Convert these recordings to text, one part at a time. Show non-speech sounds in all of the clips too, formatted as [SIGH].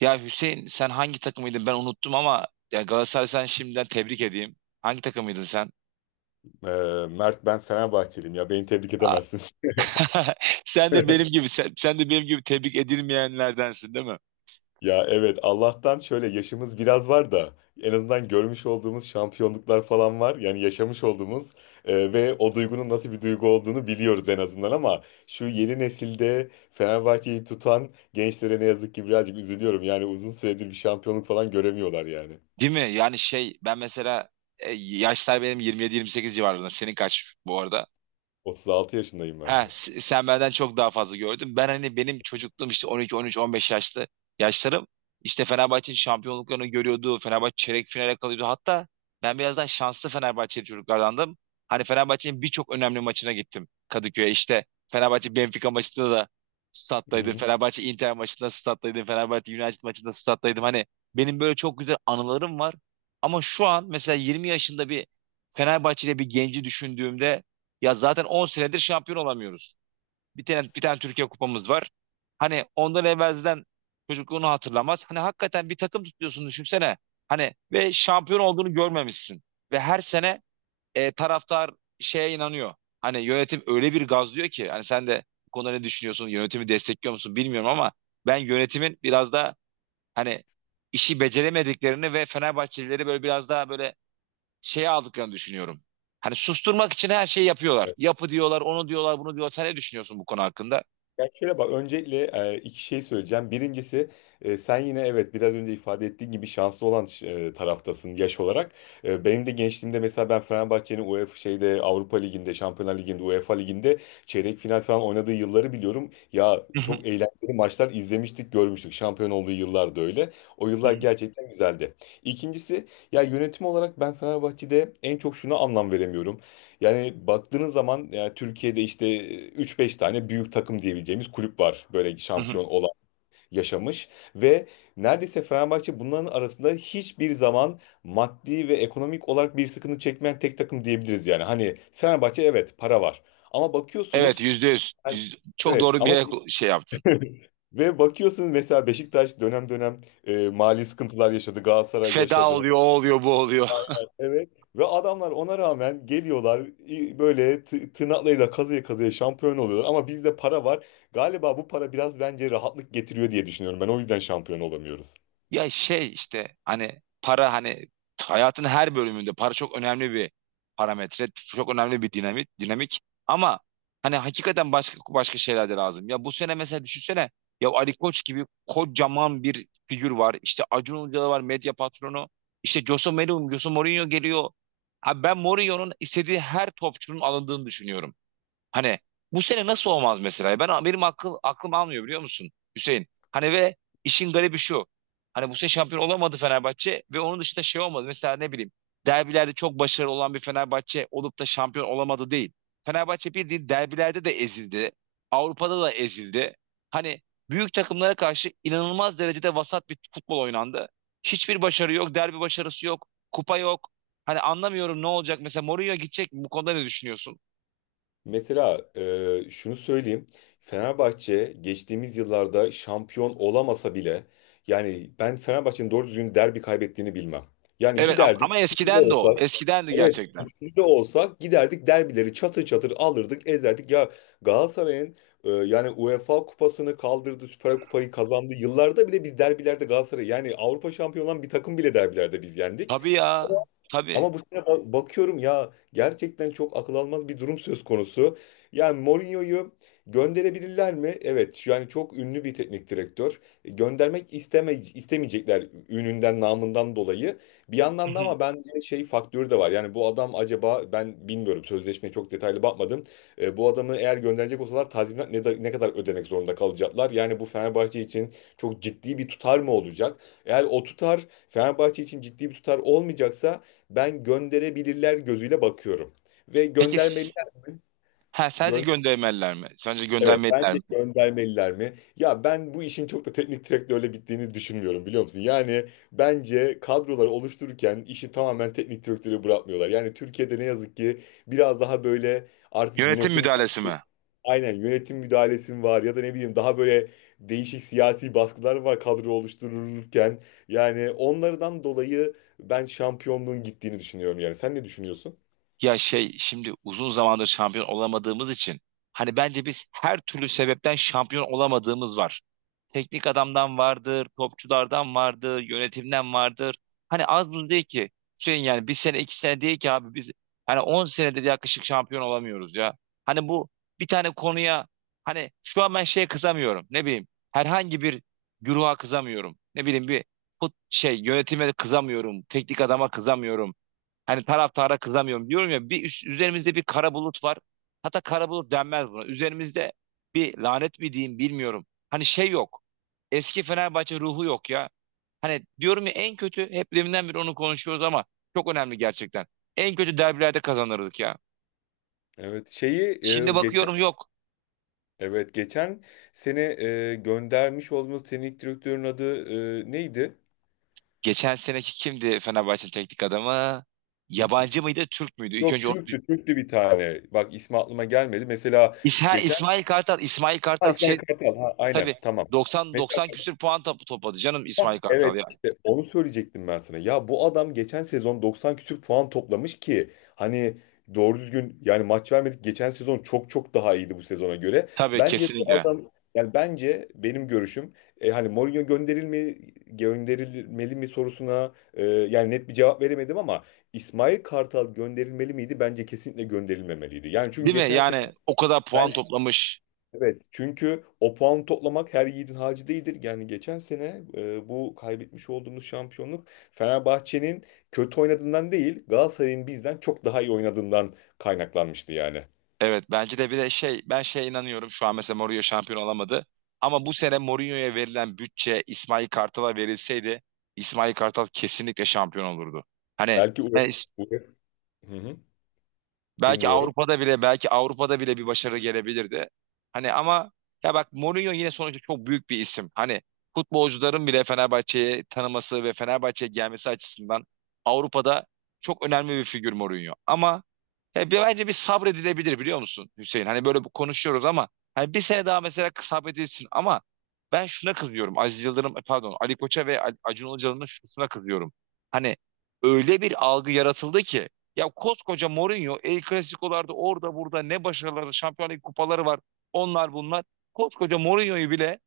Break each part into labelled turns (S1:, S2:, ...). S1: Ya Hüseyin, sen hangi takımıydın ben unuttum ama ya Galatasaray, sen şimdiden tebrik edeyim. Hangi takımıydın sen?
S2: Ee, Mert ben Fenerbahçeliyim ya beni tebrik
S1: Aa.
S2: edemezsin.
S1: [LAUGHS] Sen de benim
S2: [LAUGHS]
S1: gibi sen, sen de benim gibi tebrik edilmeyenlerdensin, değil mi?
S2: Ya evet, Allah'tan şöyle yaşımız biraz var da en azından görmüş olduğumuz şampiyonluklar falan var. Yani yaşamış olduğumuz ve o duygunun nasıl bir duygu olduğunu biliyoruz en azından, ama şu yeni nesilde Fenerbahçe'yi tutan gençlere ne yazık ki birazcık üzülüyorum. Yani uzun süredir bir şampiyonluk falan göremiyorlar yani.
S1: Değil mi? Yani şey, ben mesela yaşlar benim 27-28 civarında. Senin kaç bu arada?
S2: 36 yaşındayım ben
S1: Ha,
S2: de.
S1: sen benden çok daha fazla gördün. Ben hani, benim çocukluğum işte 12, 13, 15 yaşlarım. İşte Fenerbahçe'nin şampiyonluklarını görüyordu. Fenerbahçe çeyrek finale kalıyordu. Hatta ben birazdan şanslı Fenerbahçeli çocuklardandım. Hani Fenerbahçe'nin birçok önemli maçına gittim Kadıköy'e. İşte Fenerbahçe Benfica maçında da
S2: Hı
S1: stat'taydım.
S2: hı.
S1: Fenerbahçe Inter maçında stat'taydım. Fenerbahçe United maçında stat'taydım. Hani benim böyle çok güzel anılarım var. Ama şu an mesela 20 yaşında bir Fenerbahçeli bir genci düşündüğümde, ya zaten 10 senedir şampiyon olamıyoruz. Bir tane bir tane Türkiye kupamız var. Hani ondan evvelden çocukluğunu hatırlamaz. Hani hakikaten bir takım tutuyorsun, düşünsene. Hani ve şampiyon olduğunu görmemişsin. Ve her sene taraftar şeye inanıyor. Hani yönetim öyle bir gazlıyor ki. Hani sen de bu konuda ne düşünüyorsun? Yönetimi destekliyor musun bilmiyorum ama ben yönetimin biraz da hani işi beceremediklerini ve Fenerbahçelileri böyle biraz daha böyle şeye aldıklarını düşünüyorum. Hani susturmak için her şeyi yapıyorlar. Yapı diyorlar, onu diyorlar, bunu diyorlar. Sen ne düşünüyorsun bu konu hakkında?
S2: Ya şöyle bak, öncelikle iki şey söyleyeceğim. Birincisi, sen yine, evet, biraz önce ifade ettiğin gibi şanslı olan taraftasın yaş olarak. Benim de gençliğimde mesela ben Fenerbahçe'nin UEFA şeyde Avrupa Ligi'nde, Şampiyonlar Ligi'nde, UEFA Ligi'nde çeyrek final falan oynadığı yılları biliyorum. Ya çok eğlenceli maçlar izlemiştik, görmüştük. Şampiyon olduğu yıllar da öyle. O yıllar
S1: [LAUGHS]
S2: gerçekten güzeldi. İkincisi, ya yönetim olarak ben Fenerbahçe'de en çok şuna anlam veremiyorum. Yani baktığınız zaman, yani Türkiye'de işte üç beş tane büyük takım diyebileceğimiz kulüp var. Böyle şampiyon olan, yaşamış ve neredeyse Fenerbahçe bunların arasında hiçbir zaman maddi ve ekonomik olarak bir sıkıntı çekmeyen tek takım diyebiliriz yani. Hani Fenerbahçe, evet, para var ama
S1: Evet,
S2: bakıyorsunuz
S1: %100.
S2: yani.
S1: Çok
S2: Evet
S1: doğru
S2: ama
S1: bir şey yaptın.
S2: [LAUGHS] ve bakıyorsunuz, mesela Beşiktaş dönem dönem mali sıkıntılar yaşadı, Galatasaray
S1: Feda
S2: yaşadı.
S1: oluyor, o oluyor, bu oluyor.
S2: Aynen. Evet. Ve adamlar ona rağmen geliyorlar, böyle tırnaklarıyla kazıya kazıya şampiyon oluyorlar. Ama bizde para var. Galiba bu para biraz, bence, rahatlık getiriyor diye düşünüyorum. Ben o yüzden şampiyon olamıyoruz.
S1: Ya şey, işte hani para, hani hayatın her bölümünde para çok önemli bir parametre, çok önemli bir dinamik, dinamik. Ama hani hakikaten başka başka şeyler de lazım. Ya bu sene mesela düşünsene, ya Ali Koç gibi kocaman bir figür var. İşte Acun Ilıcalı var, medya patronu. İşte Jose Mourinho, Jose Mourinho geliyor. Abi ben Mourinho'nun istediği her topçunun alındığını düşünüyorum. Hani bu sene nasıl olmaz mesela? Benim aklım almıyor, biliyor musun Hüseyin? Hani ve işin garibi şu. Hani bu sene şampiyon olamadı Fenerbahçe ve onun dışında şey olmadı. Mesela ne bileyim, derbilerde çok başarılı olan bir Fenerbahçe olup da şampiyon olamadı değil. Fenerbahçe bildiğin derbilerde de ezildi. Avrupa'da da ezildi. Hani büyük takımlara karşı inanılmaz derecede vasat bir futbol oynandı. Hiçbir başarı yok, derbi başarısı yok, kupa yok. Hani anlamıyorum ne olacak. Mesela Mourinho gidecek mi? Bu konuda ne düşünüyorsun?
S2: Mesela şunu söyleyeyim. Fenerbahçe geçtiğimiz yıllarda şampiyon olamasa bile, yani ben Fenerbahçe'nin doğru düzgün derbi kaybettiğini bilmem. Yani
S1: Evet ama,
S2: giderdik.
S1: ama eskiden de o. Eskiden de
S2: Evet,
S1: gerçekten.
S2: üçüncü de olsak giderdik, derbileri çatır çatır alırdık, ezerdik. Ya Galatasaray'ın yani UEFA kupasını kaldırdı, Süper Kupayı kazandı. Yıllarda bile biz derbilerde Galatasaray, yani Avrupa şampiyon olan bir takım bile, derbilerde biz yendik.
S1: Tabii ya. Tabii.
S2: Ama bu sene bakıyorum ya, gerçekten çok akıl almaz bir durum söz konusu. Yani Mourinho'yu gönderebilirler mi? Evet, yani çok ünlü bir teknik direktör. Göndermek istemeyecekler ününden, namından dolayı. Bir
S1: Hı
S2: yandan da,
S1: hı.
S2: ama bence şey faktörü de var. Yani bu adam, acaba, ben bilmiyorum, sözleşmeye çok detaylı bakmadım. Bu adamı eğer gönderecek olsalar tazminat ne kadar ödemek zorunda kalacaklar? Yani bu Fenerbahçe için çok ciddi bir tutar mı olacak? Eğer o tutar Fenerbahçe için ciddi bir tutar olmayacaksa, ben gönderebilirler gözüyle bakıyorum. Ve
S1: Peki,
S2: göndermeliler mi?
S1: ha, sadece
S2: Gön-
S1: göndermeliler mi? Sadece
S2: evet,
S1: göndermeliler
S2: bence
S1: mi?
S2: göndermeliler mi? Ya ben bu işin çok da teknik direktörle gittiğini düşünmüyorum, biliyor musun? Yani bence kadroları oluştururken işi tamamen teknik direktöre bırakmıyorlar. Yani Türkiye'de ne yazık ki biraz daha böyle artık
S1: Yönetim
S2: yönetim.
S1: müdahalesi mi?
S2: Aynen, yönetim müdahalesi mi var, ya da ne bileyim, daha böyle değişik siyasi baskılar var kadro oluştururken. Yani onlardan dolayı ben şampiyonluğun gittiğini düşünüyorum yani. Sen ne düşünüyorsun?
S1: Ya şey, şimdi uzun zamandır şampiyon olamadığımız için hani bence biz her türlü sebepten şampiyon olamadığımız var. Teknik adamdan vardır, topçulardan vardır, yönetimden vardır. Hani az buz değil ki. Hüseyin, yani bir sene iki sene değil ki abi, biz hani 10 senedir yaklaşık şampiyon olamıyoruz ya. Hani bu bir tane konuya, hani şu an ben şeye kızamıyorum, ne bileyim herhangi bir güruha kızamıyorum. Ne bileyim, bir şey yönetime kızamıyorum, teknik adama kızamıyorum. Hani taraftara kızamıyorum, diyorum ya, bir üzerimizde bir kara bulut var. Hatta kara bulut denmez buna. Üzerimizde bir lanet mi diyeyim bilmiyorum. Hani şey yok. Eski Fenerbahçe ruhu yok ya. Hani diyorum ya, en kötü hep deminden beri onu konuşuyoruz ama çok önemli gerçekten. En kötü derbilerde kazanırdık ya.
S2: Evet, şeyi
S1: Şimdi
S2: geçen,
S1: bakıyorum yok.
S2: evet, geçen seni göndermiş olduğumuz teknik direktörün adı neydi?
S1: Geçen seneki kimdi Fenerbahçe'nin teknik adamı? Yabancı
S2: İs-
S1: mıydı, Türk müydü? İlk
S2: Yok,
S1: önce onu
S2: Türk'tü, Türk'tü bir tane. Bak, ismi aklıma gelmedi. Mesela geçen,
S1: İsmail Kartal, İsmail
S2: ha,
S1: Kartal
S2: İsmail
S1: şey,
S2: Kartal. Ha, aynen,
S1: tabii
S2: tamam.
S1: 90 90 küsür puan topu topladı, canım
S2: Hah,
S1: İsmail Kartal
S2: evet,
S1: ya.
S2: işte onu söyleyecektim ben sana. Ya bu adam geçen sezon 90 küsür puan toplamış ki, hani doğru düzgün yani maç vermedik. Geçen sezon çok çok daha iyiydi bu sezona göre.
S1: Tabii,
S2: Bence bu
S1: kesinlikle.
S2: adam, yani bence, benim görüşüm hani Mourinho gönderilmeli mi sorusuna yani net bir cevap veremedim, ama İsmail Kartal gönderilmeli miydi? Bence kesinlikle gönderilmemeliydi. Yani çünkü
S1: Değil mi?
S2: geçen
S1: Yani o kadar puan
S2: sene.
S1: toplamış.
S2: Evet, çünkü o puan toplamak her yiğidin harcı değildir. Yani geçen sene bu kaybetmiş olduğumuz şampiyonluk Fenerbahçe'nin kötü oynadığından değil, Galatasaray'ın bizden çok daha iyi oynadığından kaynaklanmıştı yani.
S1: Evet, bence de bir de şey, ben şeye inanıyorum, şu an mesela Mourinho şampiyon olamadı. Ama bu sene Mourinho'ya verilen bütçe İsmail Kartal'a verilseydi, İsmail Kartal kesinlikle şampiyon olurdu. Hani
S2: Belki
S1: ben
S2: Ure- Ure- Hı hı,
S1: belki
S2: dinliyorum.
S1: Avrupa'da bile belki Avrupa'da bile bir başarı gelebilirdi. Hani ama, ya bak, Mourinho yine sonuçta çok büyük bir isim. Hani futbolcuların bile Fenerbahçe'yi tanıması ve Fenerbahçe'ye gelmesi açısından Avrupa'da çok önemli bir figür Mourinho. Ama ya bence bir sabredilebilir, biliyor musun Hüseyin? Hani böyle konuşuyoruz ama hani bir sene daha mesela sabredilsin, ama ben şuna kızıyorum. Aziz Yıldırım, pardon, Ali Koç'a ve Acun Ilıcalı'nın şuna kızıyorum. Hani öyle bir algı yaratıldı ki, ya koskoca Mourinho, El Clasico'larda orada burada ne başarıları, Şampiyonlar Ligi kupaları var. Onlar bunlar. Koskoca Mourinho'yu bile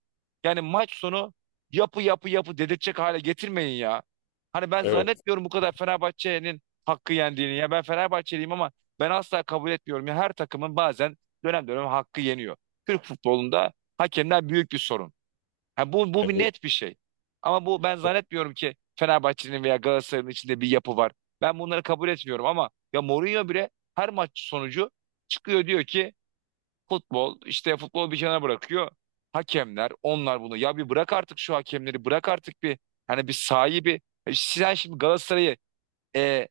S1: yani maç sonu yapı yapı yapı dedirtecek hale getirmeyin ya. Hani ben
S2: Evet,
S1: zannetmiyorum bu kadar Fenerbahçe'nin hakkı yendiğini. Ya ben Fenerbahçeliyim ama ben asla kabul etmiyorum. Ya her takımın bazen dönem dönem hakkı yeniyor. Türk futbolunda hakemler büyük bir sorun. Ha, bu bir
S2: evet.
S1: net bir şey. Ama bu, ben zannetmiyorum ki Fenerbahçe'nin veya Galatasaray'ın içinde bir yapı var. Ben bunları kabul etmiyorum, ama ya Mourinho bile her maç sonucu çıkıyor, diyor ki futbol işte, futbol bir kenara bırakıyor. Hakemler, onlar, bunu ya bir bırak artık şu hakemleri, bırak artık bir hani bir sahibi. Sen şimdi Galatasaray'ı, e,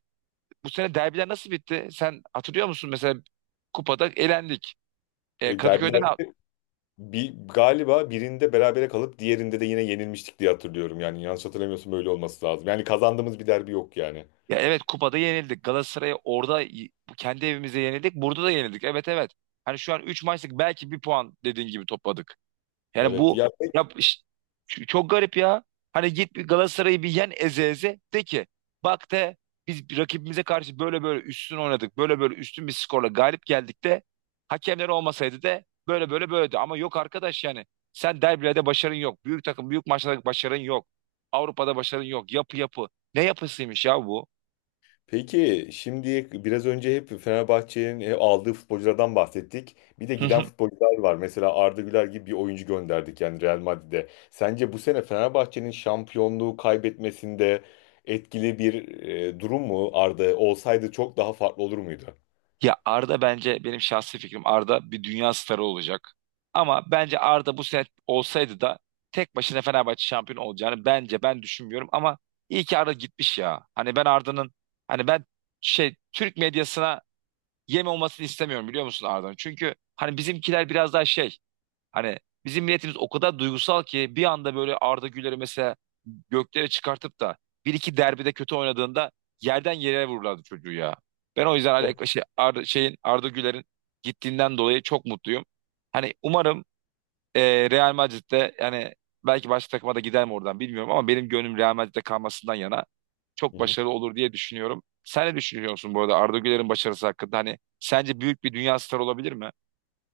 S1: bu sene derbiler nasıl bitti? Sen hatırlıyor musun mesela, kupada elendik.
S2: E,
S1: Kadıköy'de ne yap-
S2: derbilerde galiba birinde berabere kalıp diğerinde de yine yenilmiştik diye hatırlıyorum. Yani yanlış hatırlamıyorsun, böyle olması lazım. Yani kazandığımız bir derbi yok yani.
S1: Ya evet, kupada yenildik. Galatasaray'a orada kendi evimizde yenildik. Burada da yenildik. Evet, evet. Hani şu an 3 maçlık belki bir puan, dediğin gibi, topladık. Yani
S2: Evet.
S1: bu
S2: Ya,
S1: ya çok garip ya. Hani git bir Galatasaray'ı bir yen, eze eze de ki bak, de biz rakibimize karşı böyle böyle üstün oynadık. Böyle böyle üstün bir skorla galip geldik, de hakemler olmasaydı, de böyle böyle böyledi. Ama yok arkadaş yani. Sen derbilerde başarın yok. Büyük takım, büyük maçlarda başarın yok. Avrupa'da başarın yok. Yapı yapı. Ne yapısıymış ya bu?
S2: peki şimdi biraz önce hep Fenerbahçe'nin hep aldığı futbolculardan bahsettik. Bir de giden
S1: [LAUGHS]
S2: futbolcular var. Mesela Arda Güler gibi bir oyuncu gönderdik yani Real Madrid'e. Sence bu sene Fenerbahçe'nin şampiyonluğu kaybetmesinde etkili bir durum mu Arda? Olsaydı çok daha farklı olur muydu?
S1: Ya Arda, bence, benim şahsi fikrim Arda bir dünya starı olacak. Ama bence Arda bu sene olsaydı da tek başına Fenerbahçe şampiyon olacağını bence ben düşünmüyorum, ama iyi ki Arda gitmiş ya. Hani ben Arda'nın, hani ben şey Türk medyasına yem olmasını istemiyorum, biliyor musun Arda'nın? Çünkü hani bizimkiler biraz daha şey. Hani bizim milletimiz o kadar duygusal ki bir anda böyle Arda Güler'i mesela göklere çıkartıp da bir iki derbide kötü oynadığında yerden yere vururlardı çocuğu ya. Ben o yüzden
S2: O...
S1: Arda Güler'in gittiğinden dolayı çok mutluyum. Hani umarım Real Madrid'de, yani belki başka takıma da gider mi oradan bilmiyorum ama benim gönlüm Real Madrid'de kalmasından yana,
S2: Hı
S1: çok
S2: hı.
S1: başarılı olur diye düşünüyorum. Sen ne düşünüyorsun bu arada Arda Güler'in başarısı hakkında? Hani sence büyük bir dünya starı olabilir mi?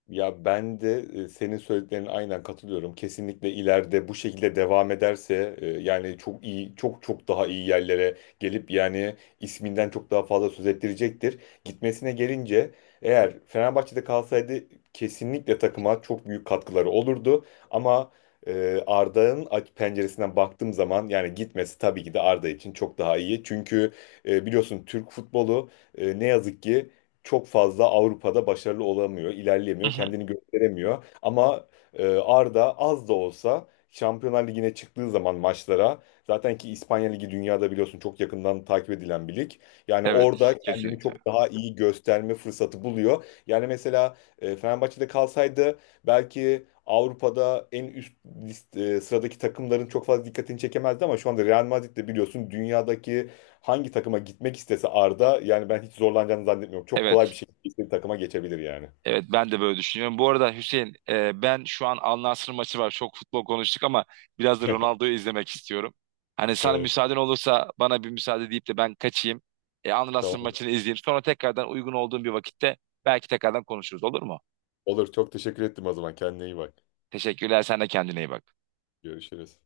S2: Ya ben de senin söylediklerine aynen katılıyorum. Kesinlikle ileride bu şekilde devam ederse yani çok iyi, çok çok daha iyi yerlere gelip yani isminden çok daha fazla söz ettirecektir. Gitmesine gelince, eğer Fenerbahçe'de kalsaydı kesinlikle takıma çok büyük katkıları olurdu. Ama Arda'nın penceresinden baktığım zaman yani gitmesi tabii ki de Arda için çok daha iyi. Çünkü biliyorsun Türk futbolu ne yazık ki çok fazla Avrupa'da başarılı olamıyor,
S1: Hı
S2: ilerleyemiyor,
S1: hı.
S2: kendini gösteremiyor. Ama Arda az da olsa Şampiyonlar Ligi'ne çıktığı zaman maçlara, zaten ki İspanya Ligi dünyada biliyorsun çok yakından takip edilen bir lig. Yani
S1: Evet,
S2: orada kendini
S1: kesinlikle.
S2: çok daha iyi gösterme fırsatı buluyor. Yani mesela Fenerbahçe'de kalsaydı belki Avrupa'da en üst sıradaki takımların çok fazla dikkatini çekemezdi, ama şu anda Real Madrid de biliyorsun dünyadaki hangi takıma gitmek istese Arda, yani ben hiç zorlanacağını zannetmiyorum. Çok kolay bir
S1: Evet.
S2: şekilde istediği takıma geçebilir yani.
S1: Evet, ben de böyle düşünüyorum. Bu arada Hüseyin, ben şu an Al Nassr maçı var. Çok futbol konuştuk ama biraz da Ronaldo'yu izlemek istiyorum. Hani sana
S2: Evet.
S1: müsaaden olursa bana bir müsaade deyip de ben kaçayım. Al Nassr
S2: Tamam.
S1: maçını izleyeyim. Sonra tekrardan uygun olduğum bir vakitte belki tekrardan konuşuruz, olur mu?
S2: Olur. Çok teşekkür ettim o zaman. Kendine iyi bak.
S1: Teşekkürler. Sen de kendine iyi bak.
S2: Görüşürüz.